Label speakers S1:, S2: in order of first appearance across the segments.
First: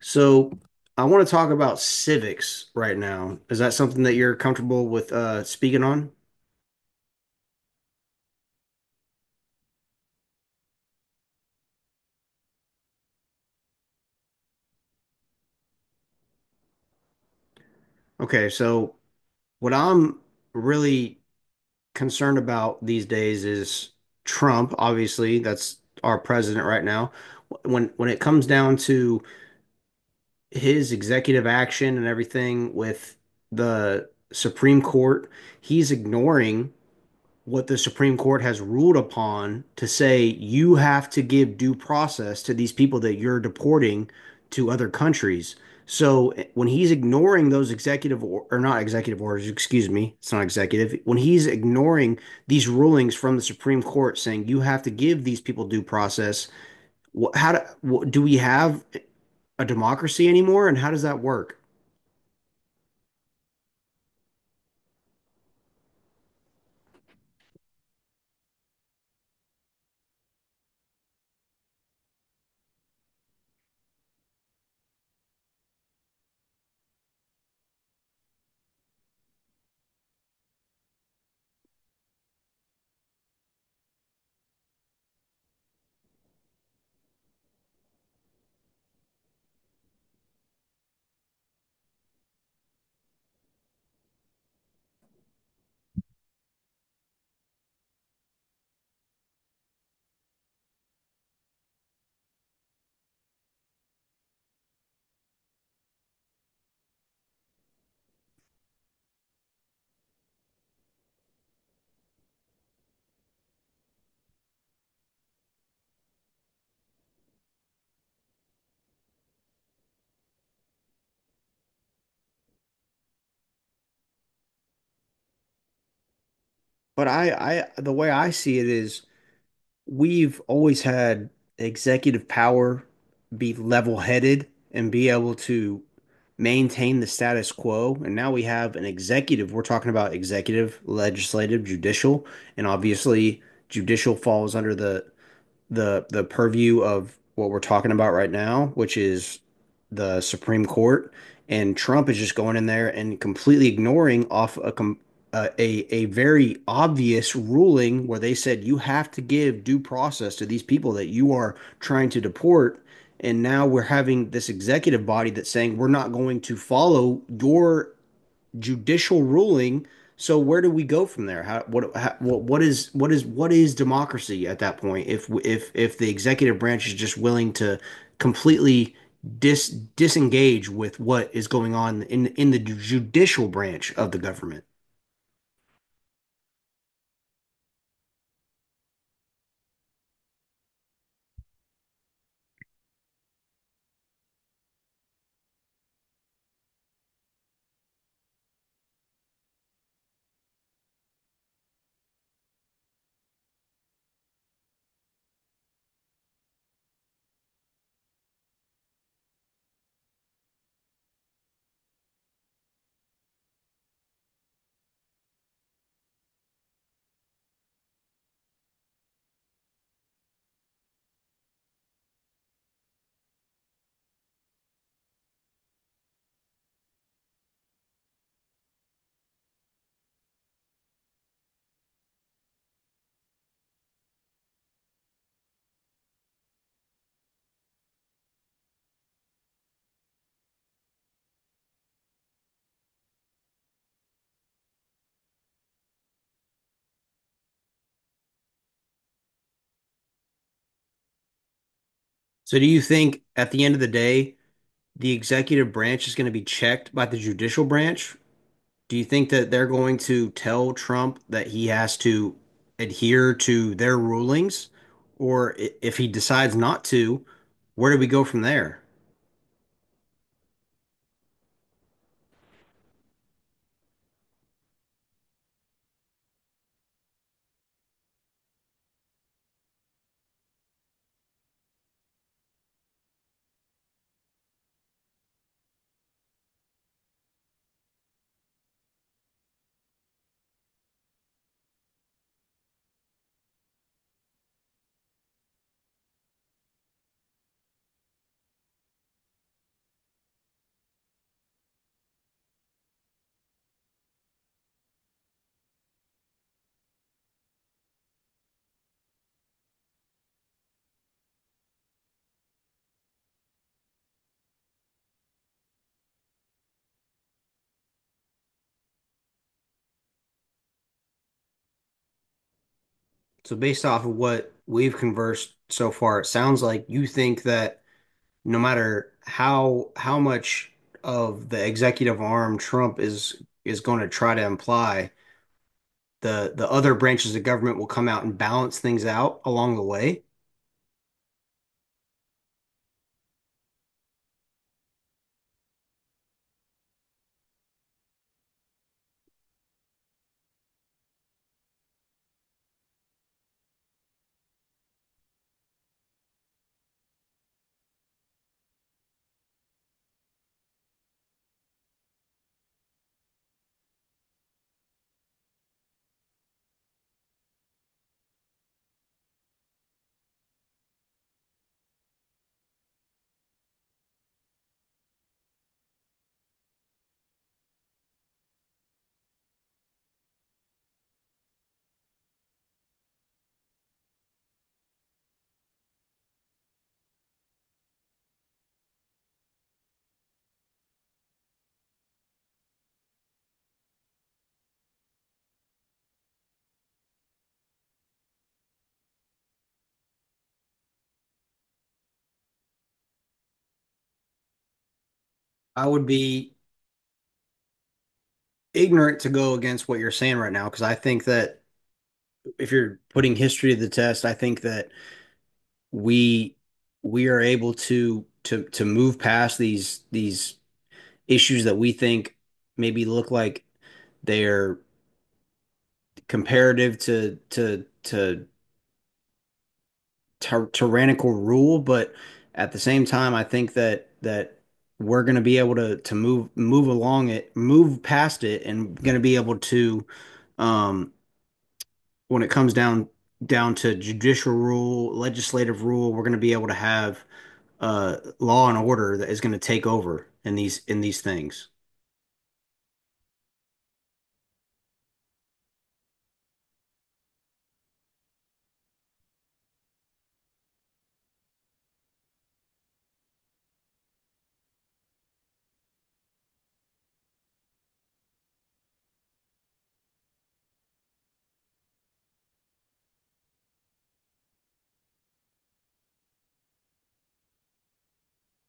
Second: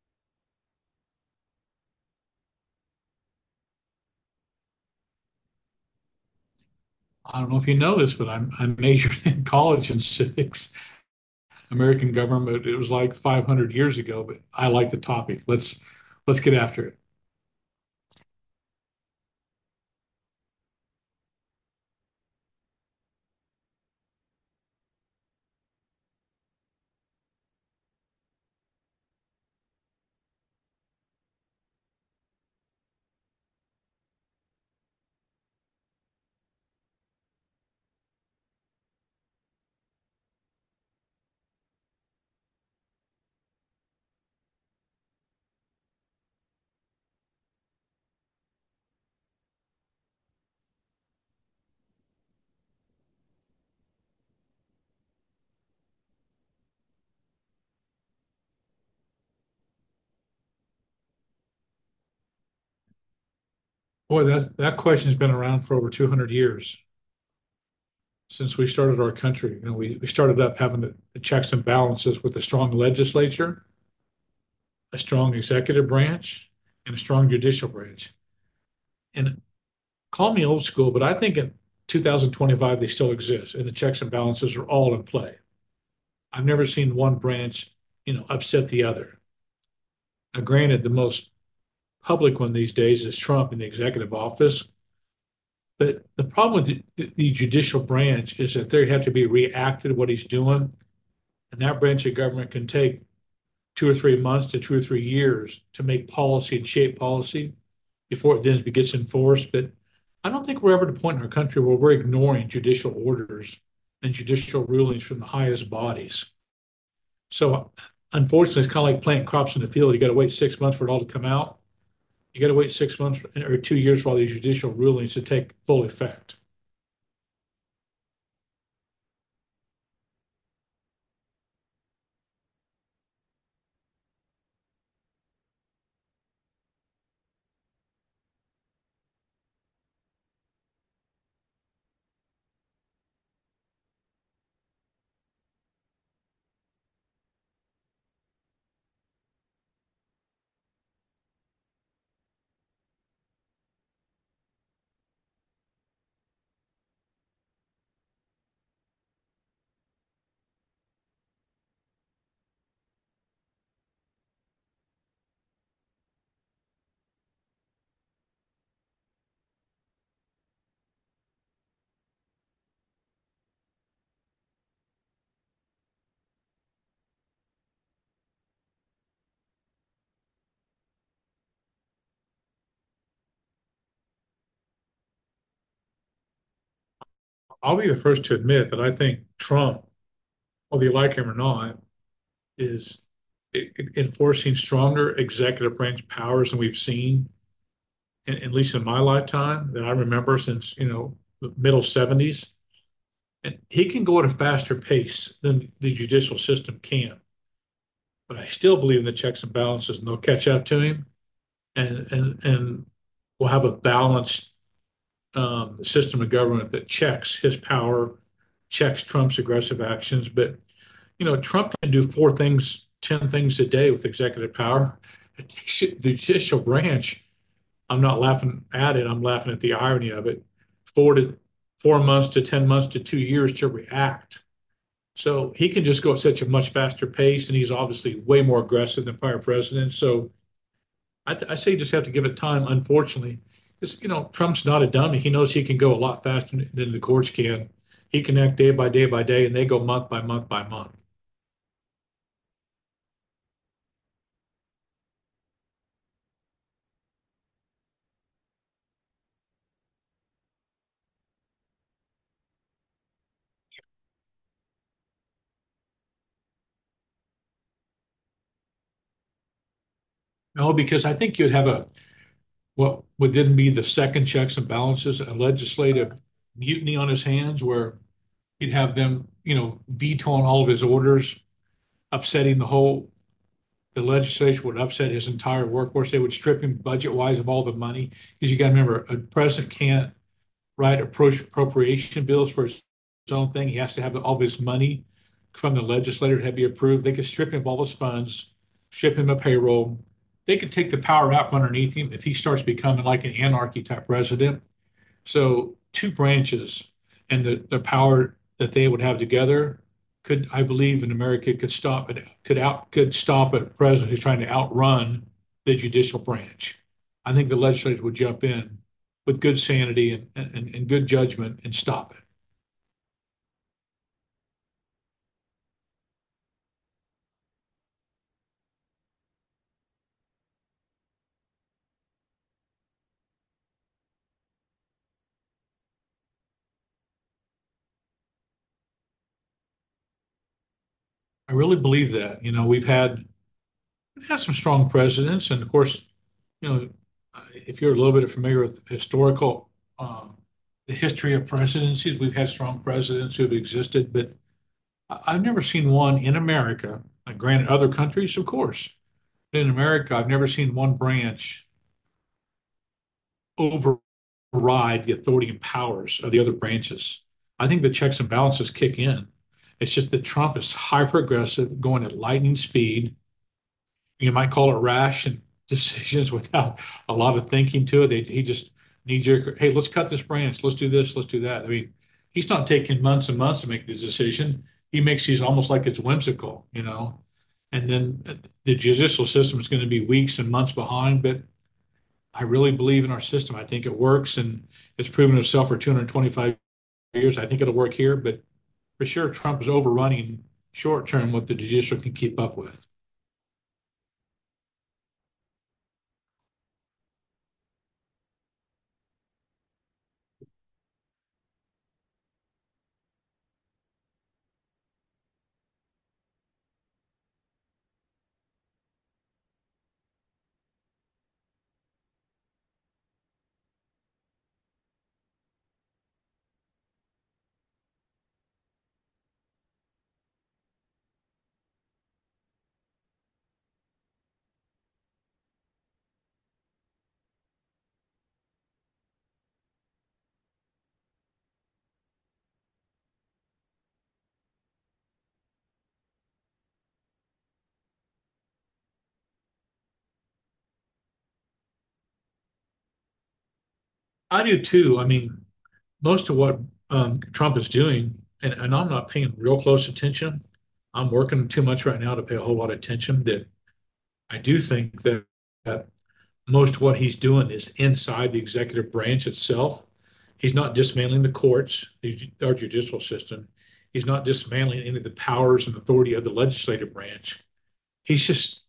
S1: So I want to talk about civics right now. Is that something that you're comfortable with speaking on?
S2: I don't know if you know this, but I majored in college in civics, American government. It was like 500 years ago, but I like the topic. Let's get after it.
S1: Okay, so what I'm really concerned about these days is Trump, obviously, that's our president right now. When it comes down to his executive action and everything with the Supreme Court, he's ignoring what the Supreme Court has ruled upon to say you have to give due process to these people that you're deporting to other countries. So when he's ignoring those executive or not executive orders, excuse me, it's not executive, when he's ignoring these rulings from the Supreme Court saying you have to give these people due process, how do, do we have a democracy anymore and how does that work?
S2: Boy, that question's been around for over 200 years since we started our country. You know, we started up having the checks and balances with a strong legislature, a strong executive branch, and a strong judicial branch. And call me old school, but I think in 2025 they still exist, and the checks and balances are all in play. I've never seen one branch, you know, upset the other. Now, granted, the most public one these days is Trump in the executive office. But the problem with the judicial branch is that they have to be reacted to what he's doing. And that branch of government can take 2 or 3 months to 2 or 3 years to make policy and shape policy before it then gets enforced. But I don't think we're ever at a point in our country where we're ignoring judicial orders and judicial rulings from the highest bodies. So unfortunately, it's kind of like planting crops in the field. You got to wait 6 months for it all to come out. You got to wait 6 months or 2 years for all these judicial rulings to take full effect.
S1: But the way I see it is we've always had executive power be level-headed and be able to maintain the status quo. And now we have an executive. We're talking about executive, legislative, judicial, and obviously judicial falls under the purview of what we're talking about right now, which is the Supreme Court, and Trump is just going in there and completely ignoring off a a very obvious ruling where they said you have to give due process to these people that you are trying to deport, and now we're having this executive body that's saying we're not going to follow your judicial ruling. So where do we go from there? How, what is, what is, what is democracy at that point? If the executive branch is just willing to completely disengage with what is going on in the judicial branch of the government.
S2: I'll be the first to admit that I think Trump, whether you like him or not, is e- enforcing stronger executive branch powers than we've seen, at least in my lifetime, that I remember since you know the middle '70s. And he can go at a faster pace than the judicial system can. But I still believe in the checks and balances, and they'll catch up to him, and we'll have a balanced system of government that checks his power, checks Trump's aggressive actions. But you know, Trump can do four things, 10 things a day with executive power. The judicial branch. I'm not laughing at it. I'm laughing at the irony of it. Four to four months to 10 months to 2 years to react. So he can just go at such a much faster pace, and he's obviously way more aggressive than prior presidents. So I say you just have to give it time. Unfortunately, it's you know Trump's not a dummy. He knows he can go a lot faster than the courts can. He can act day by day by day, and they go month by month by month.
S1: So do you think at the end of the day, the executive branch is going to be checked by the judicial branch? Do you think that they're going to tell Trump that he has to adhere to their rulings? Or if he decides not to, where do we go from there?
S2: No, because I think you'd have a what would then be the second checks and balances, a legislative mutiny on his hands, where he'd have them you know vetoing all of his orders, upsetting the whole. The legislature would upset his entire workforce. They would strip him budget wise of all the money because you got to remember a president can't right, approach appropriation bills for his own thing. He has to have all of his money from the legislature to be approved. They could strip him of all his funds, strip him of payroll. They could take the power out from underneath him if he starts becoming like an anarchy type president. So two branches and the power that they would have together could, I believe, in America could stop it could out could stop a president who's trying to outrun the judicial branch. I think the legislature would jump in with good sanity and good judgment and stop it.
S1: So, based off of what we've conversed so far, it sounds like you think that no matter how much of the executive arm Trump is going to try to imply, the other branches of government will come out and balance things out along the way.
S2: I really believe that. You know, we've had some strong presidents, and of course, you know, if you're a little bit familiar with historical um, the history of presidencies, we've had strong presidents who have existed, but I have never seen one in America. Like, granted, other countries, of course, but in America, I've never seen one branch override the authority and powers of the other branches. I think the checks and balances kick in. It's just that Trump is hyper aggressive, going at lightning speed, you might call it rash and decisions without a lot of thinking to it. He just knee jerk, hey, let's cut this branch, let's do this, let's do that. I mean, he's not taking months and months to make this decision. He makes these almost like it's whimsical, you know. And then the judicial system is going to be weeks and months behind, but I really believe in our system. I think it works and it's proven itself for 225 years. I think it'll work here, but for sure, Trump is overrunning short term what the judicial can keep up with.
S1: I would be ignorant to go against what you're saying right now because I think that if you're putting history to the test, I think that we we are able to move past these issues that we think maybe look like they're comparative to tyrannical rule, but at the same time, I think that we're going to be able to move along it, move past it, and going to be able to um when it comes down to judicial rule, legislative rule, we're going to be able to have law and order that is going to take over in these things.
S2: I do too. I mean, most of what Trump is doing, and I'm not paying real close attention. I'm working too much right now to pay a whole lot of attention. That I do think that, that most of what he's doing is inside the executive branch itself. He's not dismantling the courts, our judicial system. He's not dismantling any of the powers and authority of the legislative branch. He's just,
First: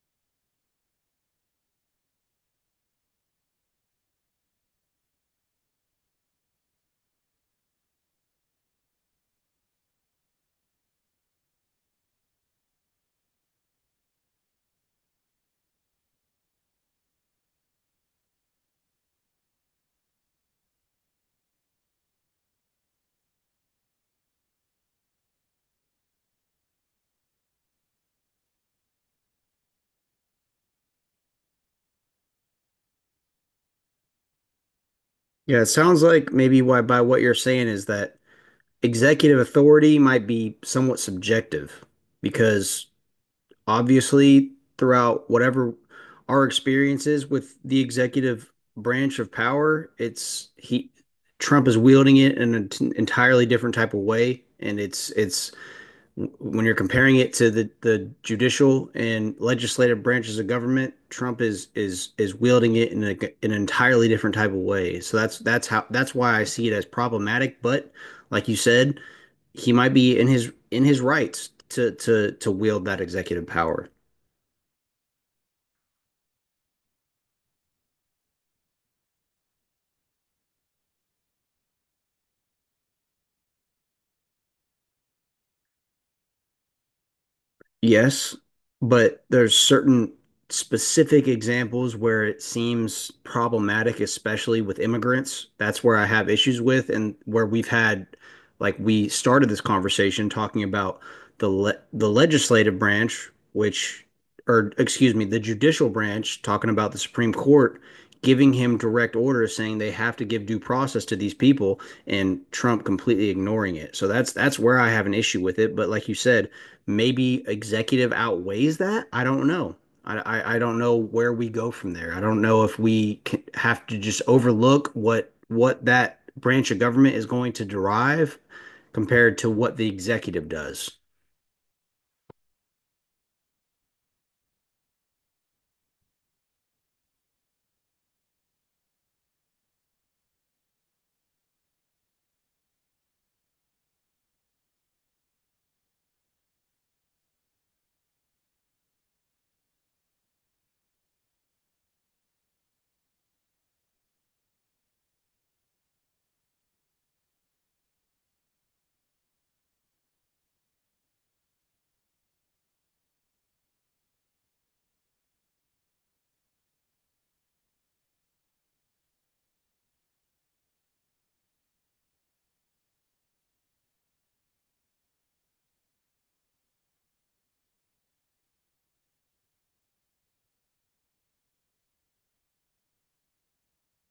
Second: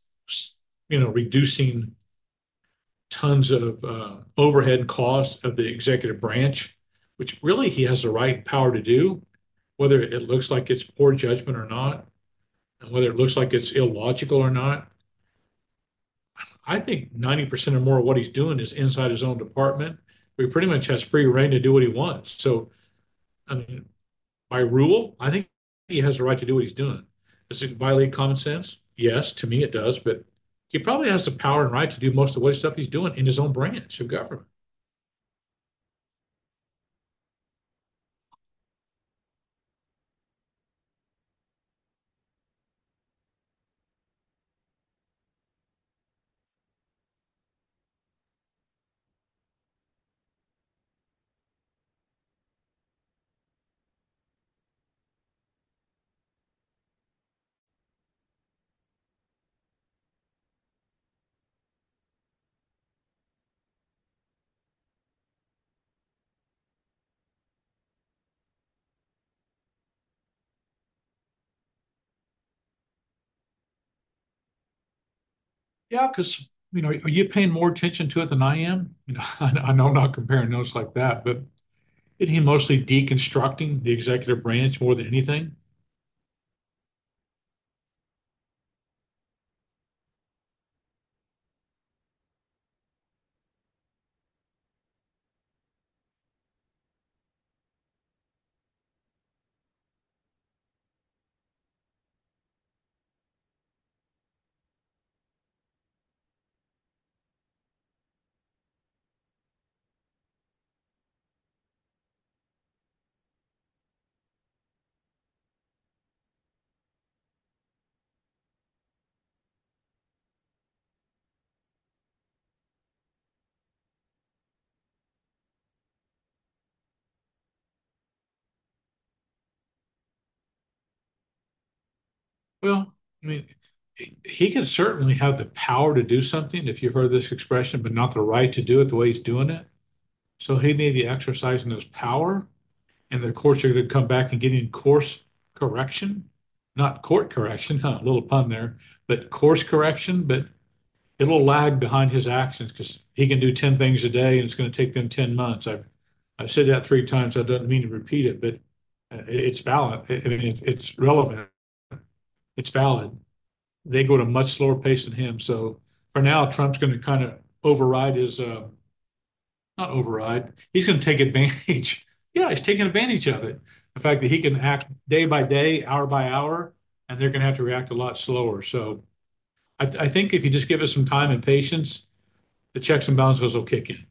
S2: you know, reducing tons of overhead costs of the executive branch, which really he has the right and power to do, whether it looks like it's poor judgment or not, and whether it looks like it's illogical or not. I think 90% or more of what he's doing is inside his own department. He pretty much has free reign to do what he wants. So, I mean, by rule, I think he has the right to do what he's doing. Does it violate common sense? Yes, to me it does, but he probably has the power and right to do most of what stuff he's doing in his own branch of government.
S1: Yeah, it sounds like maybe why by what you're saying is that executive authority might be somewhat subjective because obviously throughout whatever our experience is with the executive branch of power, it's he Trump is wielding it in an entirely different type of way, and it's when you're comparing it to the judicial and legislative branches of government, Trump is wielding it in a, in an entirely different type of way. So that's why I see it as problematic. But like you said, he might be in his rights to wield that executive power.
S2: Yeah, because you know, are you paying more attention to it than I am? You know, I know I'm not comparing notes like that, but isn't he mostly deconstructing the executive branch more than anything?
S1: Yes, but there's certain specific examples where it seems problematic, especially with immigrants. That's where I have issues with, and where we've had, like, we started this conversation talking about the legislative branch, which, or excuse me, the judicial branch, talking about the Supreme Court giving him direct orders saying they have to give due process to these people, and Trump completely ignoring it. So that's where I have an issue with it. But like you said, maybe executive outweighs that. I don't know. I don't know where we go from there. I don't know if we can, have to just overlook what that branch of government is going to derive compared to what the executive does.
S2: Well, I mean, he could certainly have the power to do something, if you've heard this expression, but not the right to do it the way he's doing it. So he may be exercising his power. And the courts are gonna come back and get in course correction, not court correction, huh, a little pun there, but course correction, but it'll lag behind his actions because he can do 10 things a day and it's gonna take them 10 months. I've said that three times. I don't mean to repeat it, but it's valid. I mean, it's relevant. It's valid. They go at a much slower pace than him. So for now, Trump's gonna kind of override his, not override. He's going to take advantage. Yeah, he's taking advantage of it. The fact that he can act day by day, hour by hour, and they're going to have to react a lot slower. So I think if you just give us some time and patience, the checks and balances will kick in.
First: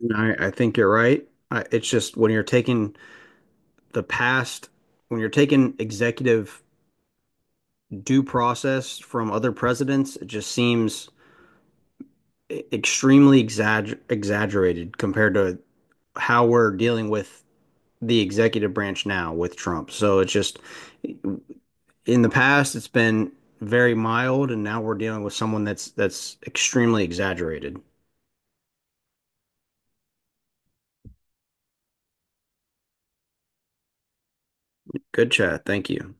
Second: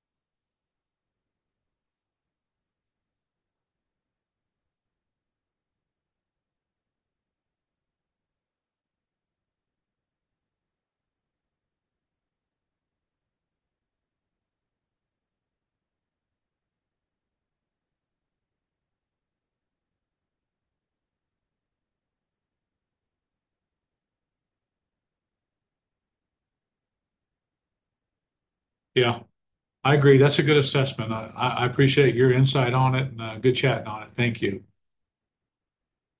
S1: And I think you're right. I, it's just when you're taking the past, when you're taking executive due process from other presidents, it just seems extremely exaggerated compared to how we're dealing with the executive branch now with Trump. So it's just in the past it's been very mild and now we're dealing with someone that's extremely exaggerated.
S2: Yeah, I agree. That's a good assessment. I appreciate your insight on it and good chatting on it. Thank you.
S1: Good chat. Thank you.